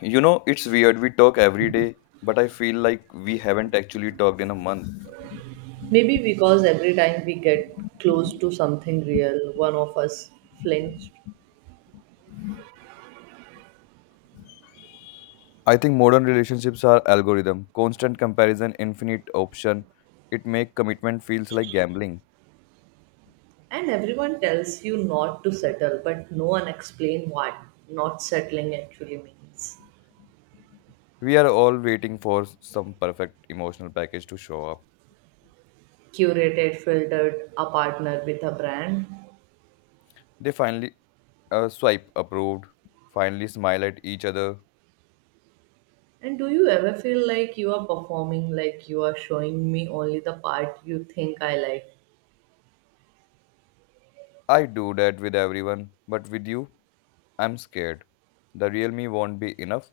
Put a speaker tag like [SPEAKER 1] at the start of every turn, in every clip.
[SPEAKER 1] You know, it's weird. We talk every day, but I feel like we haven't actually talked in a month.
[SPEAKER 2] Maybe because every time we get close to something real, one of us flinches,
[SPEAKER 1] I think modern relationships are algorithm, constant comparison, infinite option. It make commitment feels like gambling.
[SPEAKER 2] and everyone tells you not to settle, but no one explains what not settling actually means.
[SPEAKER 1] We are all waiting for some perfect emotional package to show up.
[SPEAKER 2] Curated, filtered, a partner with a brand.
[SPEAKER 1] They finally swipe approved, finally smile at each other.
[SPEAKER 2] And do you ever feel like you are performing, like you are showing me only the part you think I like?
[SPEAKER 1] I do that with everyone, but with you, I'm scared. The real me won't be enough.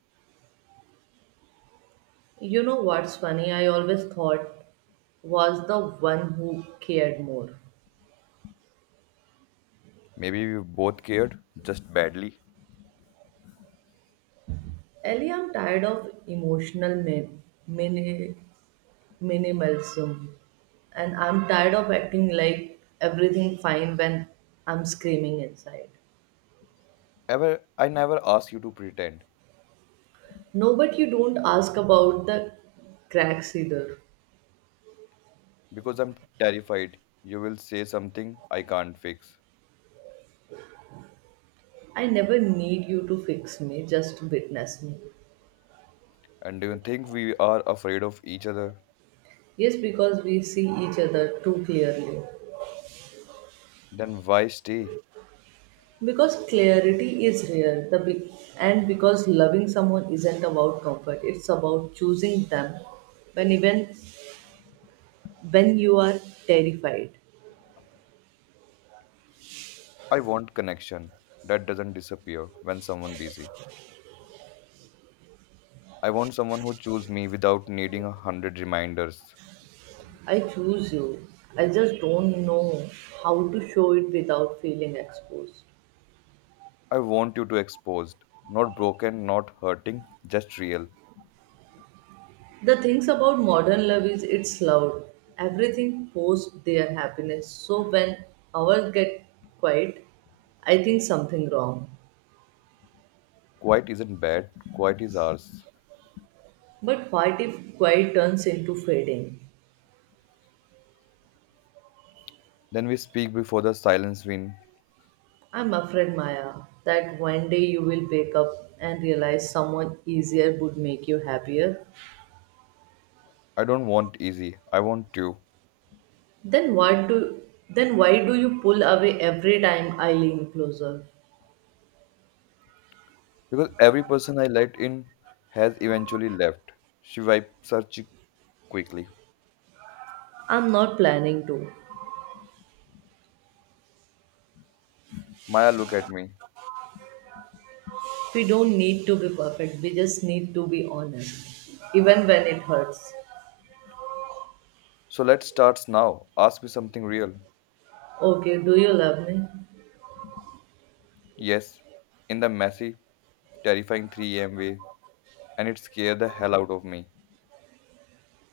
[SPEAKER 2] You know what's funny? I always thought was the one who cared more.
[SPEAKER 1] Maybe we both cared, just badly.
[SPEAKER 2] Ellie, I'm tired of emotional mini- minimalism, and I'm tired of acting like everything fine when I'm screaming inside.
[SPEAKER 1] Ever, I never ask you to pretend
[SPEAKER 2] No, but you don't ask about the cracks either.
[SPEAKER 1] because I'm terrified you will say something I can't fix.
[SPEAKER 2] I never need you to fix me, just witness me.
[SPEAKER 1] And do you think we are afraid of each other?
[SPEAKER 2] Yes, because we see each other too clearly.
[SPEAKER 1] Then why stay?
[SPEAKER 2] Because clarity is rare, the big, and because loving someone isn't about comfort, it's about choosing them when even when you are terrified,
[SPEAKER 1] I want connection that doesn't disappear when someone busy. I want someone who choose me without needing a hundred reminders.
[SPEAKER 2] I choose you. I just don't know how to show it without feeling exposed.
[SPEAKER 1] I want you to exposed, not broken, not hurting, just real.
[SPEAKER 2] The things about modern love is it's loud. Everything posts their happiness. So when ours get quiet, I think something wrong.
[SPEAKER 1] Quiet isn't bad, quiet is ours.
[SPEAKER 2] But what if quiet turns into fading?
[SPEAKER 1] Then we speak before the silence win.
[SPEAKER 2] I'm afraid, Maya, that one day you will wake up and realize someone easier would make you happier.
[SPEAKER 1] I don't want easy, I want you.
[SPEAKER 2] Then what do then why do you pull away every time I lean closer?
[SPEAKER 1] Because every person I let in has eventually left. She wipes her cheek quickly.
[SPEAKER 2] I'm not planning to.
[SPEAKER 1] Maya, look at me.
[SPEAKER 2] We don't need to be perfect. We just need to be honest, even when it hurts.
[SPEAKER 1] So let's start now. Ask me something real.
[SPEAKER 2] Okay, do you love me?
[SPEAKER 1] Yes, in the messy, terrifying 3 a.m. way, and it scared the hell out of me.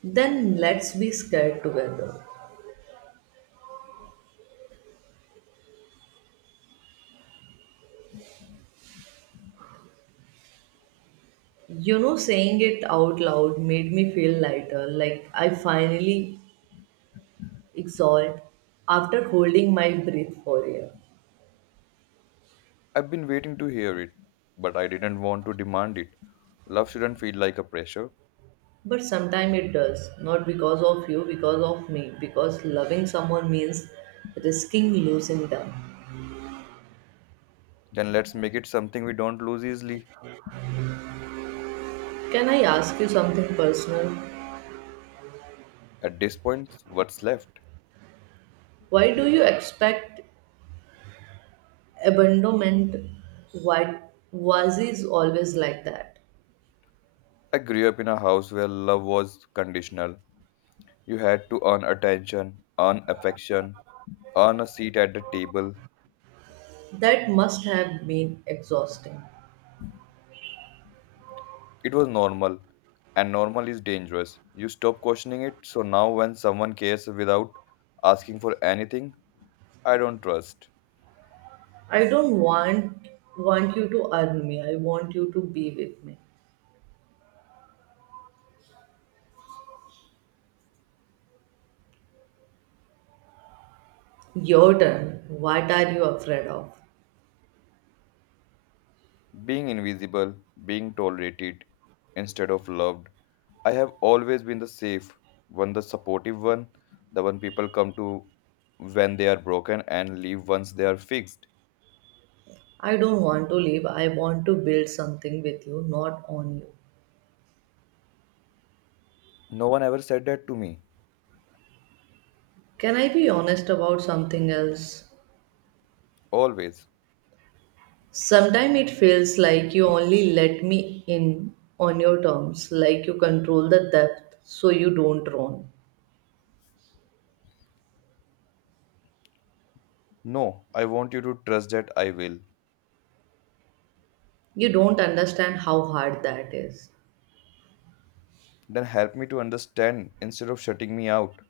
[SPEAKER 2] Then let's be scared together. You know, saying it out loud made me feel lighter, like I finally exhaled after holding my breath for years.
[SPEAKER 1] I've been waiting to hear it, but I didn't want to demand it. Love shouldn't feel like a pressure.
[SPEAKER 2] But sometimes it does, not because of you, because of me, because loving someone means risking losing them.
[SPEAKER 1] Then let's make it something we don't lose easily.
[SPEAKER 2] Can I ask you something personal?
[SPEAKER 1] At this point, what's left?
[SPEAKER 2] Why do you expect abandonment? Why was is always like that?
[SPEAKER 1] I grew up in a house where love was conditional. You had to earn attention, earn affection, earn a seat at the table.
[SPEAKER 2] That must have been exhausting.
[SPEAKER 1] It was normal, and normal is dangerous. You stop questioning it, so now when someone cares without asking for anything, I don't trust.
[SPEAKER 2] I don't want you to earn me. I want you to be with me. Your turn. What are you afraid of?
[SPEAKER 1] Being invisible, being tolerated instead of loved. I have always been the safe one, the supportive one, the one people come to when they are broken and leave once they are fixed.
[SPEAKER 2] I don't want to leave. I want to build something with you, not on you.
[SPEAKER 1] No one ever said that to me.
[SPEAKER 2] Can I be honest about something else?
[SPEAKER 1] Always.
[SPEAKER 2] Sometimes it feels like you only let me in on your terms, like you control the depth so you don't drown.
[SPEAKER 1] No, I want you to trust that I will.
[SPEAKER 2] You don't understand how hard that is.
[SPEAKER 1] Then help me to understand instead of shutting me out.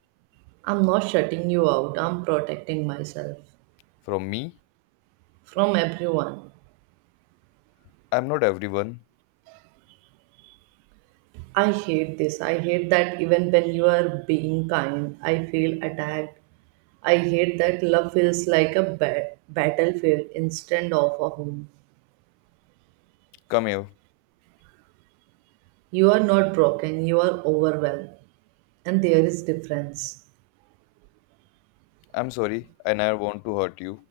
[SPEAKER 2] I'm not shutting you out, I'm protecting myself
[SPEAKER 1] From me,
[SPEAKER 2] from everyone.
[SPEAKER 1] I'm not everyone.
[SPEAKER 2] I hate this. I hate that even when you are being kind, I feel attacked. I hate that love feels like a battlefield instead of a home.
[SPEAKER 1] Come here.
[SPEAKER 2] You are not broken, you are overwhelmed. And there is difference.
[SPEAKER 1] I'm sorry, I never want to hurt you.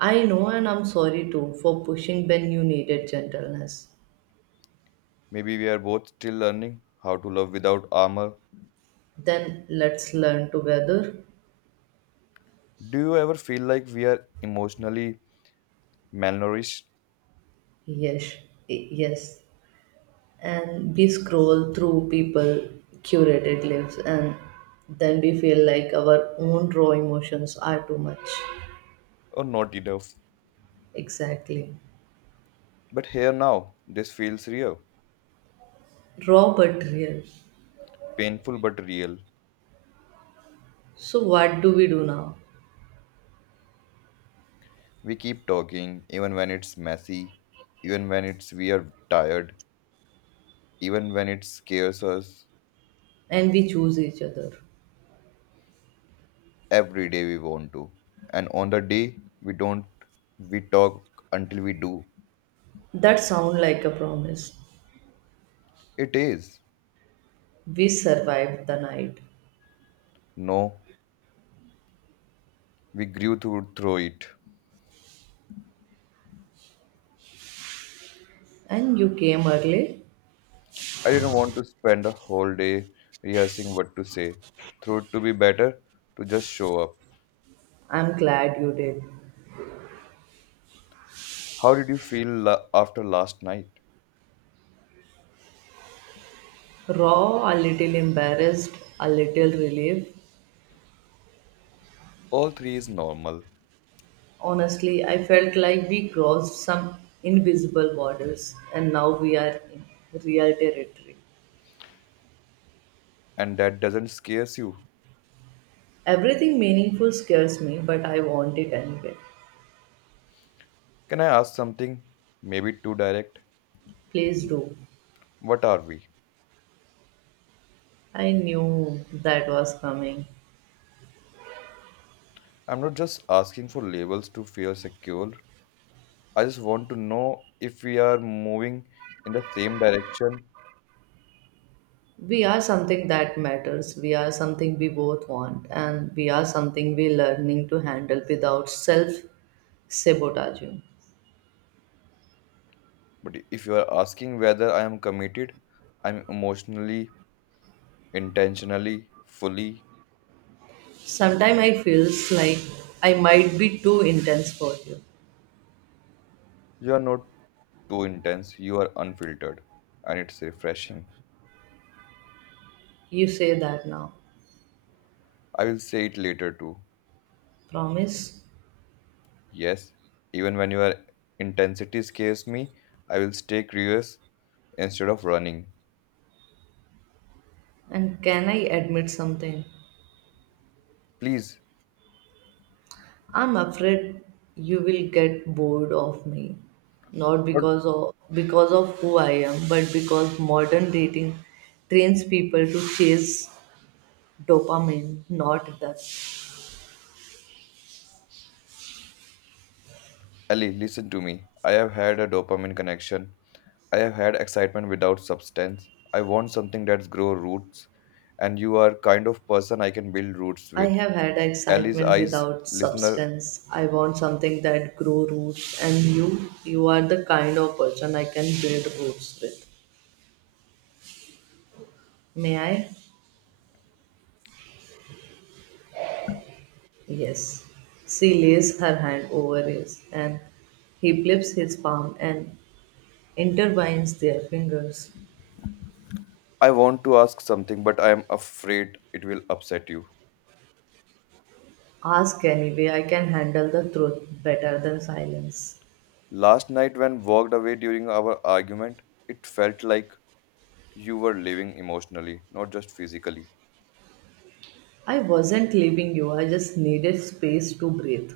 [SPEAKER 2] I know and I'm sorry too for pushing when you needed gentleness.
[SPEAKER 1] Maybe we are both still learning how to love without armor.
[SPEAKER 2] Then let's learn together.
[SPEAKER 1] Do you ever feel like we are emotionally malnourished
[SPEAKER 2] Yes. Yes. And we scroll through people curated lives and then we feel like our own raw emotions are too much.
[SPEAKER 1] or not enough?
[SPEAKER 2] Exactly.
[SPEAKER 1] But here now, this feels real.
[SPEAKER 2] Raw but real.
[SPEAKER 1] Painful but real.
[SPEAKER 2] So what do we do now?
[SPEAKER 1] We keep talking, even when it's messy, even when it's we are tired, even when it scares us
[SPEAKER 2] And we choose each other.
[SPEAKER 1] every day we want to. And on the day we don't, we talk until we do.
[SPEAKER 2] That sound like a promise.
[SPEAKER 1] It is.
[SPEAKER 2] We survived the night.
[SPEAKER 1] No, we grew through it.
[SPEAKER 2] And you came early?
[SPEAKER 1] I didn't want to spend a whole day rehearsing what to say. Through it to be better, to just show up.
[SPEAKER 2] I'm glad you did.
[SPEAKER 1] How did you feel after last night?
[SPEAKER 2] Raw, a little embarrassed, a little relieved.
[SPEAKER 1] All three is normal,
[SPEAKER 2] Honestly, I felt like we crossed some invisible borders and now we are in real territory.
[SPEAKER 1] and that doesn't scares you.
[SPEAKER 2] Everything meaningful scares me, but I want it anyway.
[SPEAKER 1] Can I ask something? Maybe too direct.
[SPEAKER 2] Please do.
[SPEAKER 1] What are we?
[SPEAKER 2] I knew that was coming.
[SPEAKER 1] I'm not just asking for labels to feel secure. I just want to know if we are moving in the same direction.
[SPEAKER 2] We are something that matters. We are something we both want, and we are something we learning to handle without self sabotaging.
[SPEAKER 1] But if you are asking whether I am committed, I'm emotionally, intentionally, fully.
[SPEAKER 2] Sometimes I feels like I might be too intense for you.
[SPEAKER 1] You are not too intense, you are unfiltered, and it's refreshing.
[SPEAKER 2] You say that now.
[SPEAKER 1] I will say it later too.
[SPEAKER 2] Promise.
[SPEAKER 1] Yes, even when your intensity scares me, I will stay curious instead of running.
[SPEAKER 2] And can I admit something?
[SPEAKER 1] Please,
[SPEAKER 2] I'm afraid you will get bored of me, not
[SPEAKER 1] not
[SPEAKER 2] because of who I am but because modern dating trains people to chase dopamine, not that.
[SPEAKER 1] Ellie, listen to me. I have had a dopamine connection I have had excitement without substance. I want something that's grow roots, and you are kind of person I can build roots
[SPEAKER 2] I
[SPEAKER 1] with.
[SPEAKER 2] have had
[SPEAKER 1] Ellie's
[SPEAKER 2] excitement
[SPEAKER 1] eyes,
[SPEAKER 2] without
[SPEAKER 1] listener.
[SPEAKER 2] substance. I want something that grow roots and you are the kind of person I can build roots with. May I? Yes. She lays her hand over his and he flips his palm and intertwines their fingers.
[SPEAKER 1] I want to ask something, but I am afraid it will upset you.
[SPEAKER 2] Ask anyway, I can handle the truth better than silence.
[SPEAKER 1] Last night when walked away during our argument, it felt like you were living emotionally, not just physically.
[SPEAKER 2] I wasn't leaving you, I just needed space to breathe.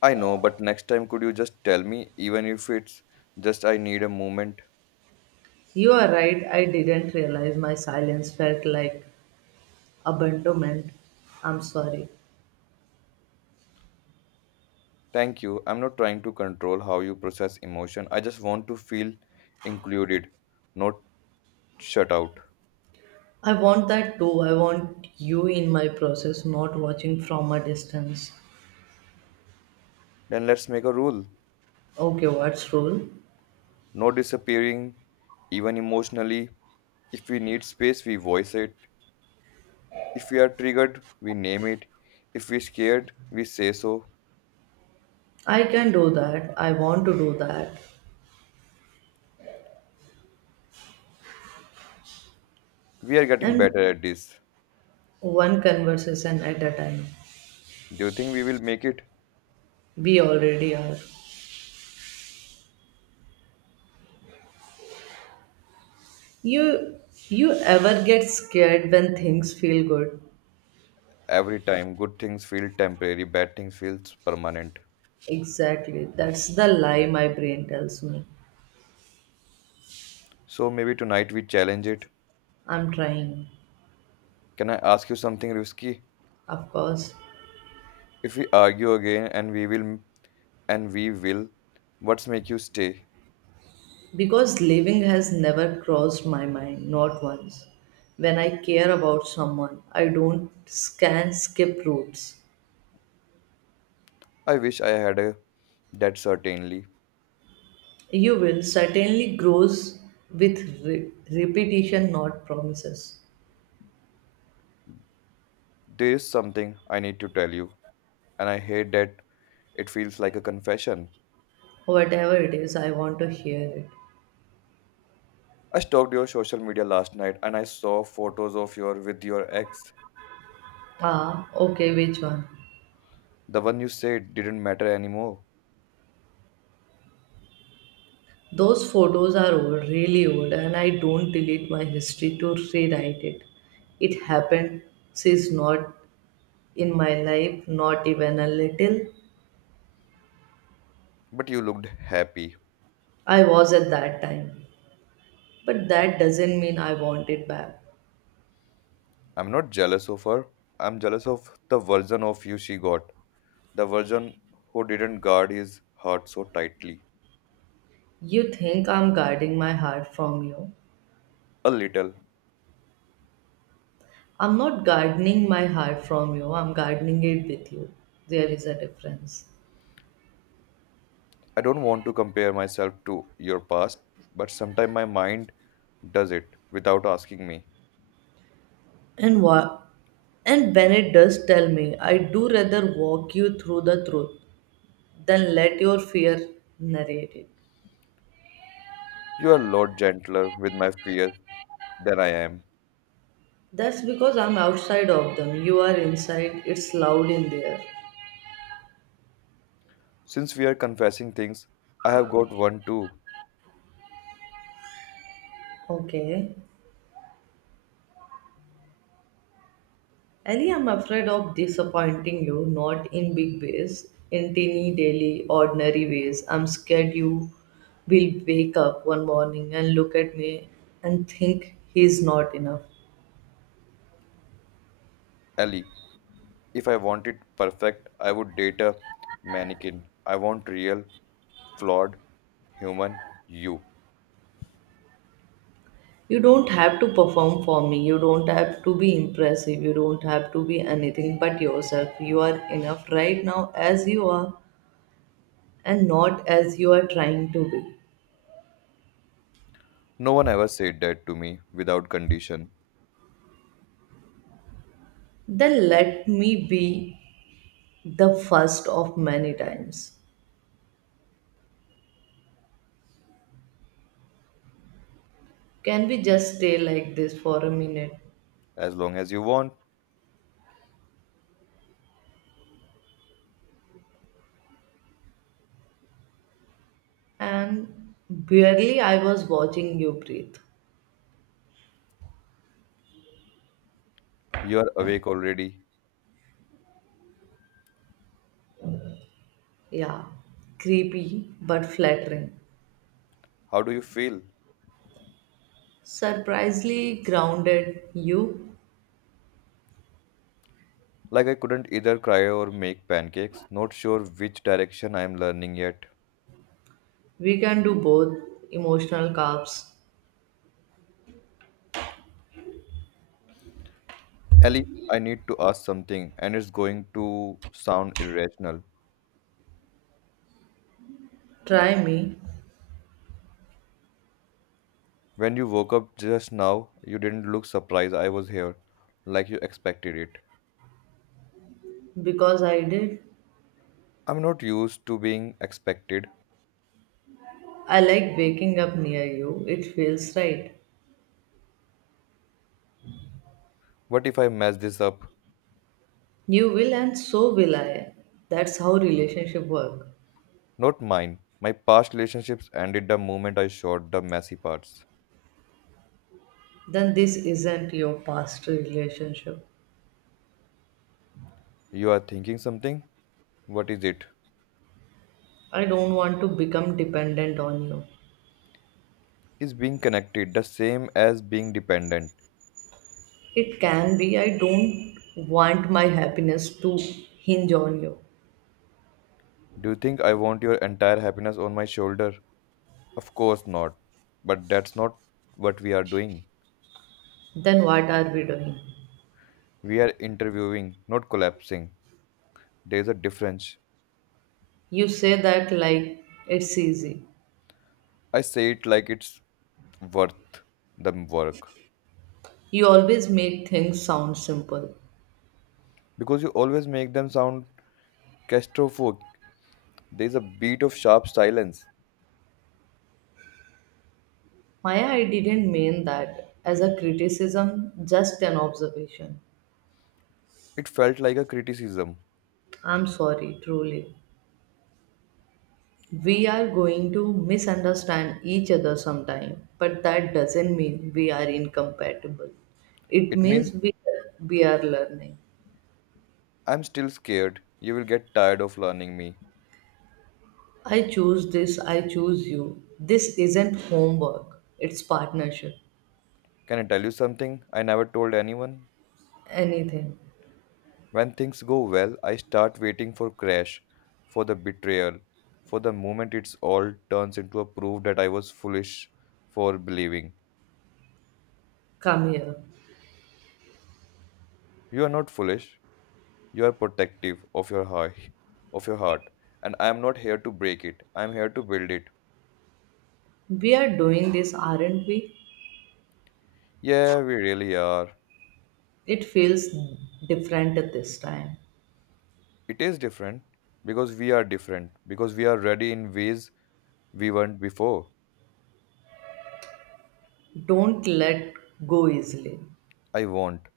[SPEAKER 1] I know, but next time could you just tell me, even if it's just I need a moment.
[SPEAKER 2] You are right, I didn't realize my silence felt like abandonment. I'm sorry.
[SPEAKER 1] Thank you. I'm not trying to control how you process emotion. I just want to feel included, not shut out.
[SPEAKER 2] I want that too. I want you in my process, not watching from a distance.
[SPEAKER 1] Then let's make a rule.
[SPEAKER 2] Okay, what's rule?
[SPEAKER 1] No disappearing, even emotionally. If we need space, we voice it. If we are triggered, we name it. If we're scared, we say so.
[SPEAKER 2] I can do that. I want to do that.
[SPEAKER 1] We are getting
[SPEAKER 2] And
[SPEAKER 1] better at this.
[SPEAKER 2] one conversation at a time.
[SPEAKER 1] Do you think we will make it?
[SPEAKER 2] We already are. You you ever get scared when things feel good?
[SPEAKER 1] Every time, good things feel temporary, bad things feel permanent.
[SPEAKER 2] Exactly. That's the lie my brain tells me.
[SPEAKER 1] So maybe tonight we challenge it.
[SPEAKER 2] I'm trying.
[SPEAKER 1] Can I ask you something risky?
[SPEAKER 2] Of course.
[SPEAKER 1] If we argue again and we will, what's make you stay?
[SPEAKER 2] Because leaving has never crossed my mind, not once. When I care about someone, I don't scan skip routes.
[SPEAKER 1] I wish I had a that certainly.
[SPEAKER 2] You will certainly grows with repetition, not promises.
[SPEAKER 1] There is something I need to tell you, and I hate that it feels like a confession.
[SPEAKER 2] Whatever it is, I want to hear it.
[SPEAKER 1] I stalked your social media last night and I saw photos of your with your ex.
[SPEAKER 2] Ah, okay, which one?
[SPEAKER 1] The one you said didn't matter anymore,
[SPEAKER 2] Those photos are old, really old, and I don't delete my history to rewrite it. It happened, she's not in my life, not even a little.
[SPEAKER 1] but you looked happy.
[SPEAKER 2] I was at that time. But that doesn't mean I want it back.
[SPEAKER 1] I'm not jealous of her. I'm jealous of the version of you she got. The version who didn't guard his heart so tightly.
[SPEAKER 2] You think I'm guarding my heart from you.
[SPEAKER 1] A little,
[SPEAKER 2] I'm not gardening my heart from you. I'm gardening it with you. There is a difference.
[SPEAKER 1] I don't want to compare myself to your past, but sometimes my mind does it without asking me.
[SPEAKER 2] And what? And Bennett does tell me, I do rather walk you through the truth than let your fear narrate it.
[SPEAKER 1] You are a lot gentler with my fears than I am.
[SPEAKER 2] That's because I'm outside of them. You are inside. It's loud in there.
[SPEAKER 1] Since we are confessing things, I have got one too,
[SPEAKER 2] Okay. Ellie, I'm afraid of disappointing you, not in big ways, in teeny, daily, ordinary ways. I'm scared you will wake up one morning and look at me and think he's not enough.
[SPEAKER 1] Ellie. If I want it perfect, I would date a mannequin. I want real, flawed, human you.
[SPEAKER 2] You don't have to perform for me, you don't have to be impressive, you don't have to be anything but yourself. You are enough right now as you are and not as you are trying to be.
[SPEAKER 1] No one ever said that to me without condition.
[SPEAKER 2] Then let me be the first of many times. Can we just stay like this for a minute?
[SPEAKER 1] As long as you want,
[SPEAKER 2] And barely I was watching you breathe.
[SPEAKER 1] you are awake already.
[SPEAKER 2] Yeah, creepy but flattering.
[SPEAKER 1] How do you feel?
[SPEAKER 2] Surprisingly grounded you.
[SPEAKER 1] Like I couldn't either cry or make pancakes, not sure which direction I am learning yet.
[SPEAKER 2] We can do both emotional carbs.
[SPEAKER 1] Ellie, I need to ask something, and it's going to sound irrational.
[SPEAKER 2] Try me
[SPEAKER 1] When you woke up just now, you didn't look surprised I was here, like you expected it.
[SPEAKER 2] because I did.
[SPEAKER 1] I'm not used to being expected.
[SPEAKER 2] I like waking up near you. It feels right.
[SPEAKER 1] What if I mess this up?
[SPEAKER 2] You will and so will I. That's how relationship work.
[SPEAKER 1] Not mine. My past relationships ended the moment I showed the messy parts.
[SPEAKER 2] Then this isn't your past relationship.
[SPEAKER 1] You are thinking something? What is it?
[SPEAKER 2] I don't want to become dependent on you.
[SPEAKER 1] Is being connected the same as being dependent?
[SPEAKER 2] It can be, I don't want my happiness to hinge on you.
[SPEAKER 1] Do you think I want your entire happiness on my shoulder? Of course not. But that's not what we are doing.
[SPEAKER 2] Then what are we doing?
[SPEAKER 1] We are interviewing, not collapsing. There's a difference.
[SPEAKER 2] You say that like it's easy.
[SPEAKER 1] I say it like it's worth the work.
[SPEAKER 2] You always make things sound simple.
[SPEAKER 1] Because you always make them sound claustrophobic. There's a beat of sharp silence.
[SPEAKER 2] Maya, I didn't mean that as a criticism, just an observation.
[SPEAKER 1] It felt like a criticism.
[SPEAKER 2] I'm sorry, truly. We are going to misunderstand each other sometime, but that doesn't mean we are incompatible. It
[SPEAKER 1] It means
[SPEAKER 2] means we are learning.
[SPEAKER 1] I'm still scared. You will get tired of learning me.
[SPEAKER 2] I choose this, I choose you. This isn't homework, it's partnership.
[SPEAKER 1] Can I tell you something I never told anyone?
[SPEAKER 2] Anything.
[SPEAKER 1] When things go well, I start waiting for crash, for the betrayal, for the moment it's all turns into a proof that I was foolish for believing.
[SPEAKER 2] Come here.
[SPEAKER 1] You are not foolish. You are protective of your heart, of your heart, and I am not here to break it. I am here to build it.
[SPEAKER 2] We are doing this, aren't we?
[SPEAKER 1] Yeah, we really are.
[SPEAKER 2] It feels different at this time.
[SPEAKER 1] It is different because we are different because we are ready in ways we weren't before.
[SPEAKER 2] Don't let go easily.
[SPEAKER 1] I won't.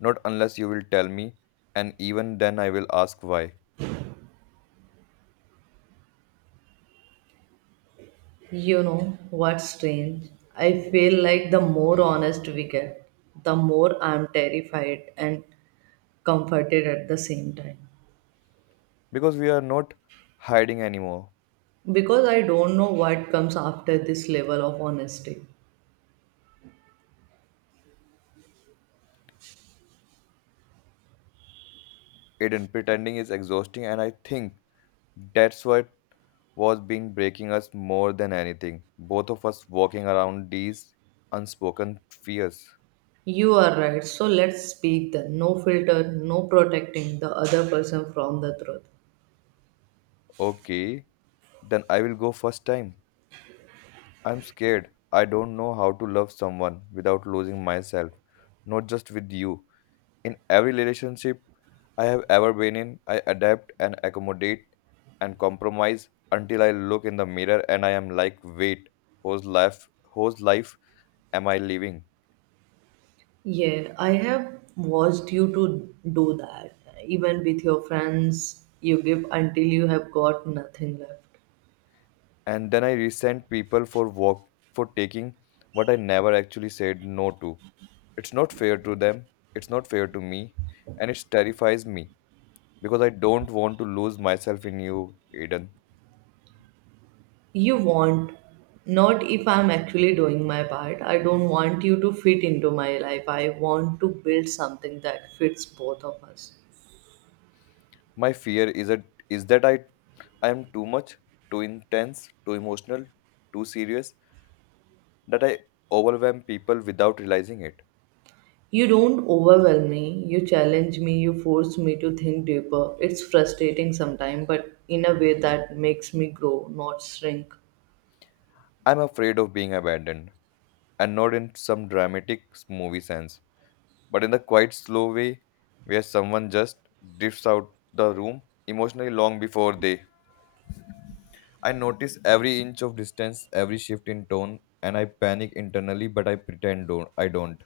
[SPEAKER 1] Not unless you will tell me, and even then I will ask why.
[SPEAKER 2] You know what's strange? I feel like the more honest we get, the more I'm terrified and comforted at the same time.
[SPEAKER 1] Because we are not hiding anymore.
[SPEAKER 2] Because I don't know what comes after this level of honesty.
[SPEAKER 1] It and pretending is exhausting, and I think that's what was been breaking us more than anything. Both of us walking around these unspoken fears.
[SPEAKER 2] You are right, so let's speak then. No filter, no protecting the other person from the truth.
[SPEAKER 1] Okay, then I will go first time. I'm scared. I don't know how to love someone without losing myself, not just with you. In every relationship I have ever been in, I adapt and accommodate and compromise until I look in the mirror and I am like, wait, whose life whose life am I living?
[SPEAKER 2] Yeah, I have watched you to do that. Even with your friends, you give until you have got nothing left.
[SPEAKER 1] And then I resent people for walk for taking what I never actually said no to. It's not fair to them, it's not fair to me, and it terrifies me because I don't want to lose myself in you, Eden.
[SPEAKER 2] You want, not if I'm actually doing my part. I don't want you to fit into my life. I want to build something that fits both of us.
[SPEAKER 1] My fear is that I am too much, too intense, too emotional, too serious, that I overwhelm people without realizing it.
[SPEAKER 2] You don't overwhelm me, you challenge me, you force me to think deeper. It's frustrating sometimes, but in a way that makes me grow, not shrink.
[SPEAKER 1] I'm afraid of being abandoned, and not in some dramatic movie sense, but in the quite slow way where someone just drifts out the room emotionally long before they. I notice every inch of distance, every shift in tone, and I panic internally, but I pretend don't. I don't.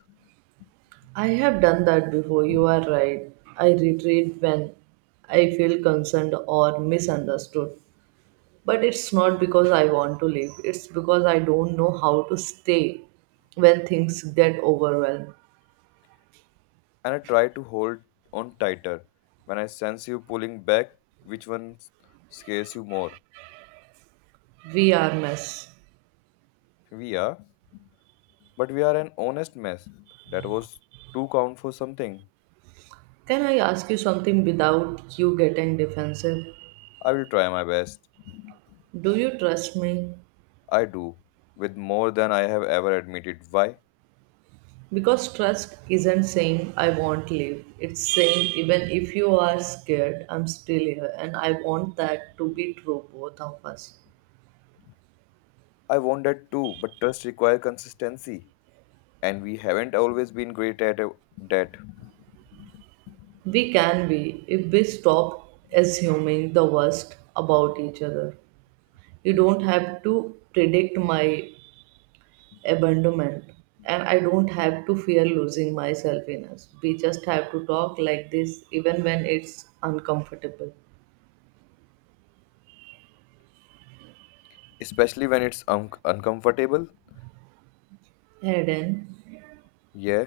[SPEAKER 2] I have done that before, you are right. I retreat when I feel concerned or misunderstood. But it's not because I want to leave, it's because I don't know how to stay when things get overwhelmed.
[SPEAKER 1] And I try to hold on tighter. When I sense you pulling back, which one scares you more?
[SPEAKER 2] We are mess.
[SPEAKER 1] We are, but we are an honest mess. That was too count for something.
[SPEAKER 2] Can I ask you something without you getting defensive?
[SPEAKER 1] I will try my best.
[SPEAKER 2] Do you trust me?
[SPEAKER 1] I do, with more than I have ever admitted. Why?
[SPEAKER 2] Because trust isn't saying I won't leave. It's saying even if you are scared, I'm still here and I want that to be true both of us.
[SPEAKER 1] I want that too, but trust requires consistency, and we haven't always been great at that,
[SPEAKER 2] We can be if we stop assuming the worst about each other. You don't have to predict my abandonment, and I don't have to fear losing myself in us. We just have to talk like this even when it's uncomfortable.
[SPEAKER 1] especially when it's uncomfortable.
[SPEAKER 2] Hayden,
[SPEAKER 1] Yeah,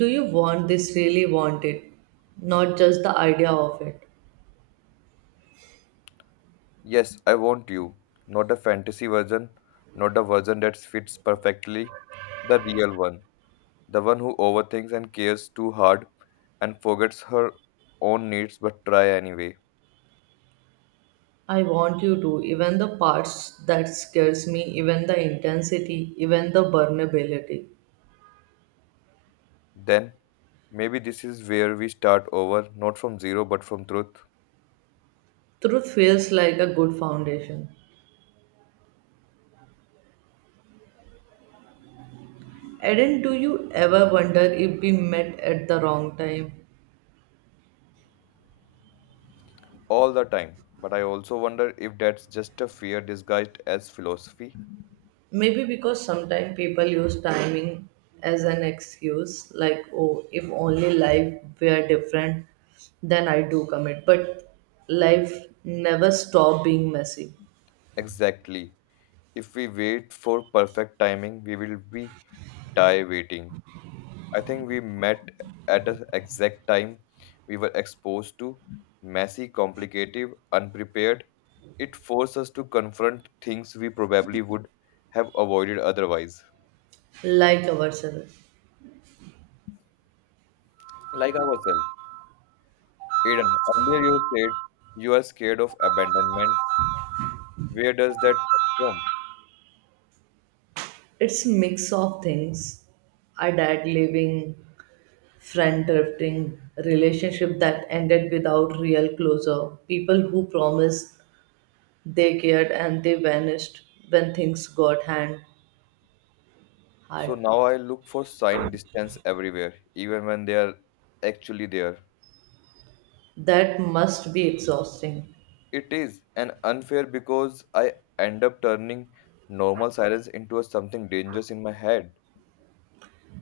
[SPEAKER 2] do you want this really want it? Not just the idea of it.
[SPEAKER 1] yes, I want you. Not a fantasy version, not a version that fits perfectly, the real one. The one who overthinks and cares too hard and forgets her own needs but try anyway.
[SPEAKER 2] I want you to, even the parts that scares me, even the intensity, even the vulnerability.
[SPEAKER 1] Then, maybe this is where we start over, not from zero but from truth.
[SPEAKER 2] Truth feels like a good foundation. Eden, do you ever wonder if we met at the wrong time?
[SPEAKER 1] All the time. But I also wonder if that's just a fear disguised as philosophy.
[SPEAKER 2] Maybe because sometimes people use timing as an excuse, like, oh, if only life were different, then I do commit. But life never stop being messy,
[SPEAKER 1] Exactly. If we wait for perfect timing, we will be die waiting. I think we met at the exact time we were exposed to messy, complicated, unprepared. It forced us to confront things we probably would have avoided otherwise.
[SPEAKER 2] like ourselves.
[SPEAKER 1] Like ourselves. Aiden, earlier you said you are scared of abandonment. Where does that come from?
[SPEAKER 2] It's a mix of things. A dad leaving, friend drifting, relationship that ended without real closure, people who promised they cared and they vanished when things got hand
[SPEAKER 1] So
[SPEAKER 2] hard.
[SPEAKER 1] now I look for sign distance everywhere, even when they are actually there.
[SPEAKER 2] That must be exhausting.
[SPEAKER 1] It is an unfair because I end up turning normal silence into a something dangerous in my head.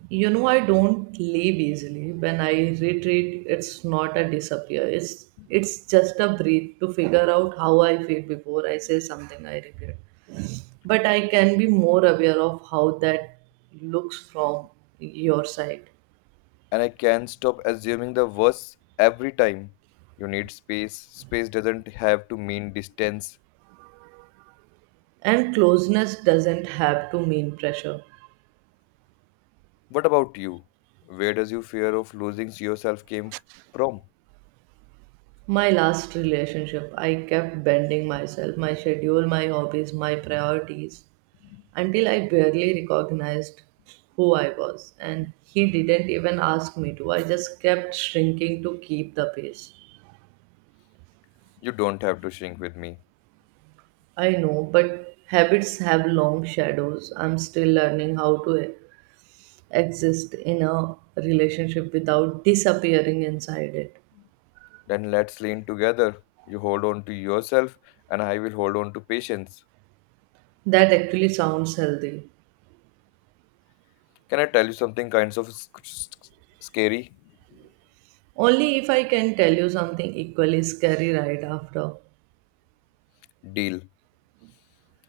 [SPEAKER 2] You know, I don't leave easily. When I retreat, it's not a disappear. It's just a breathe to figure out how I feel before I say something I regret. But I can be more aware of how that looks from your side.
[SPEAKER 1] And I can't stop assuming the worst every time. You need space. Space doesn't have to mean distance.
[SPEAKER 2] And closeness doesn't have to mean pressure.
[SPEAKER 1] What about you? Where does your fear of losing yourself came from?
[SPEAKER 2] My last relationship, I kept bending myself, my schedule, my hobbies, my priorities, until I barely recognized who I was. And he didn't even ask me to. I just kept shrinking to keep the pace.
[SPEAKER 1] You don't have to shrink with me.
[SPEAKER 2] I know, but habits have long shadows. I'm still learning how to exist in a relationship without disappearing inside it.
[SPEAKER 1] Then let's lean together. You hold on to yourself and I will hold on to patience.
[SPEAKER 2] That actually sounds healthy.
[SPEAKER 1] Can I tell you something kind of scary?
[SPEAKER 2] Only if I can tell you something equally scary right after.
[SPEAKER 1] Deal.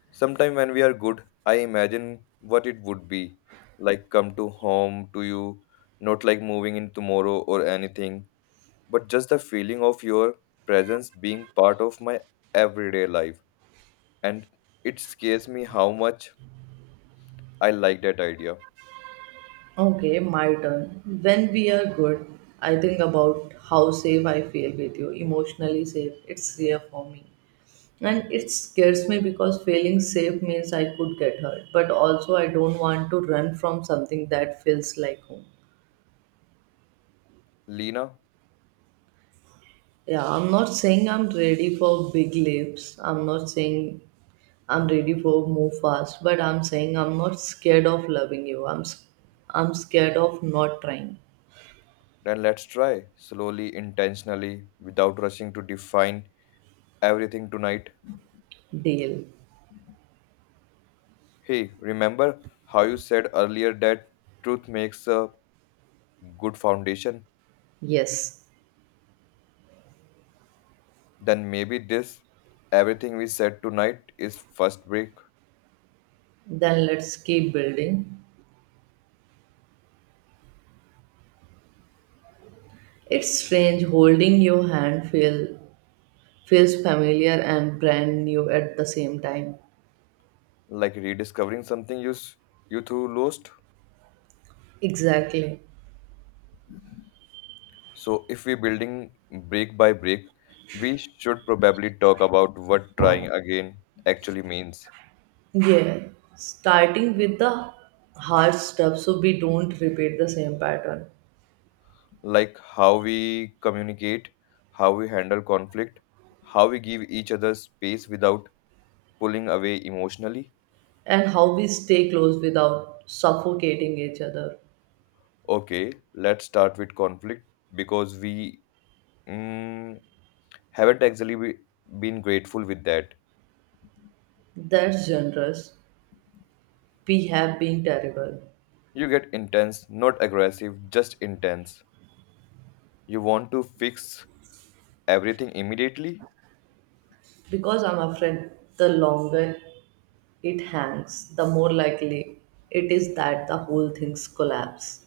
[SPEAKER 1] Sometime when we are good, I imagine what it would be like come to home to you, not like moving in tomorrow or anything, but just the feeling of your presence being part of my everyday life. And it scares me how much I like that idea.
[SPEAKER 2] Okay, my turn. When we are good, I think about how safe I feel with you, emotionally safe. It's rare for me. And it scares me because feeling safe means I could get hurt, but also I don't want to run from something that feels like home.
[SPEAKER 1] Lena,
[SPEAKER 2] Yeah, I'm not saying I'm ready for big leaps. I'm not saying I'm ready for move fast, but I'm saying I'm not scared of loving you. I'm scared of not trying.
[SPEAKER 1] then let's try slowly, intentionally, without rushing to define everything tonight.
[SPEAKER 2] Deal.
[SPEAKER 1] Hey, remember how you said earlier that truth makes a good foundation?
[SPEAKER 2] Yes.
[SPEAKER 1] Then maybe this everything we said tonight is first break,
[SPEAKER 2] Then let's keep building. It's strange holding your hand feels familiar and brand new at the same time.
[SPEAKER 1] like rediscovering something you two lost.
[SPEAKER 2] Exactly.
[SPEAKER 1] So if we're building break by break, we should probably talk about what trying again actually means,
[SPEAKER 2] Yeah. Starting with the hard stuff so we don't repeat the same pattern.
[SPEAKER 1] like how we communicate, how we handle conflict, how we give each other space without pulling away emotionally.
[SPEAKER 2] And how we stay close without suffocating each other.
[SPEAKER 1] Okay, let's start with conflict because we mm, haven't actually been grateful with that.
[SPEAKER 2] That's generous. We have been terrible.
[SPEAKER 1] You get intense, not aggressive, just intense. You want to fix everything immediately.
[SPEAKER 2] Because I'm afraid the longer it hangs, the more likely it is that the whole thing's collapse.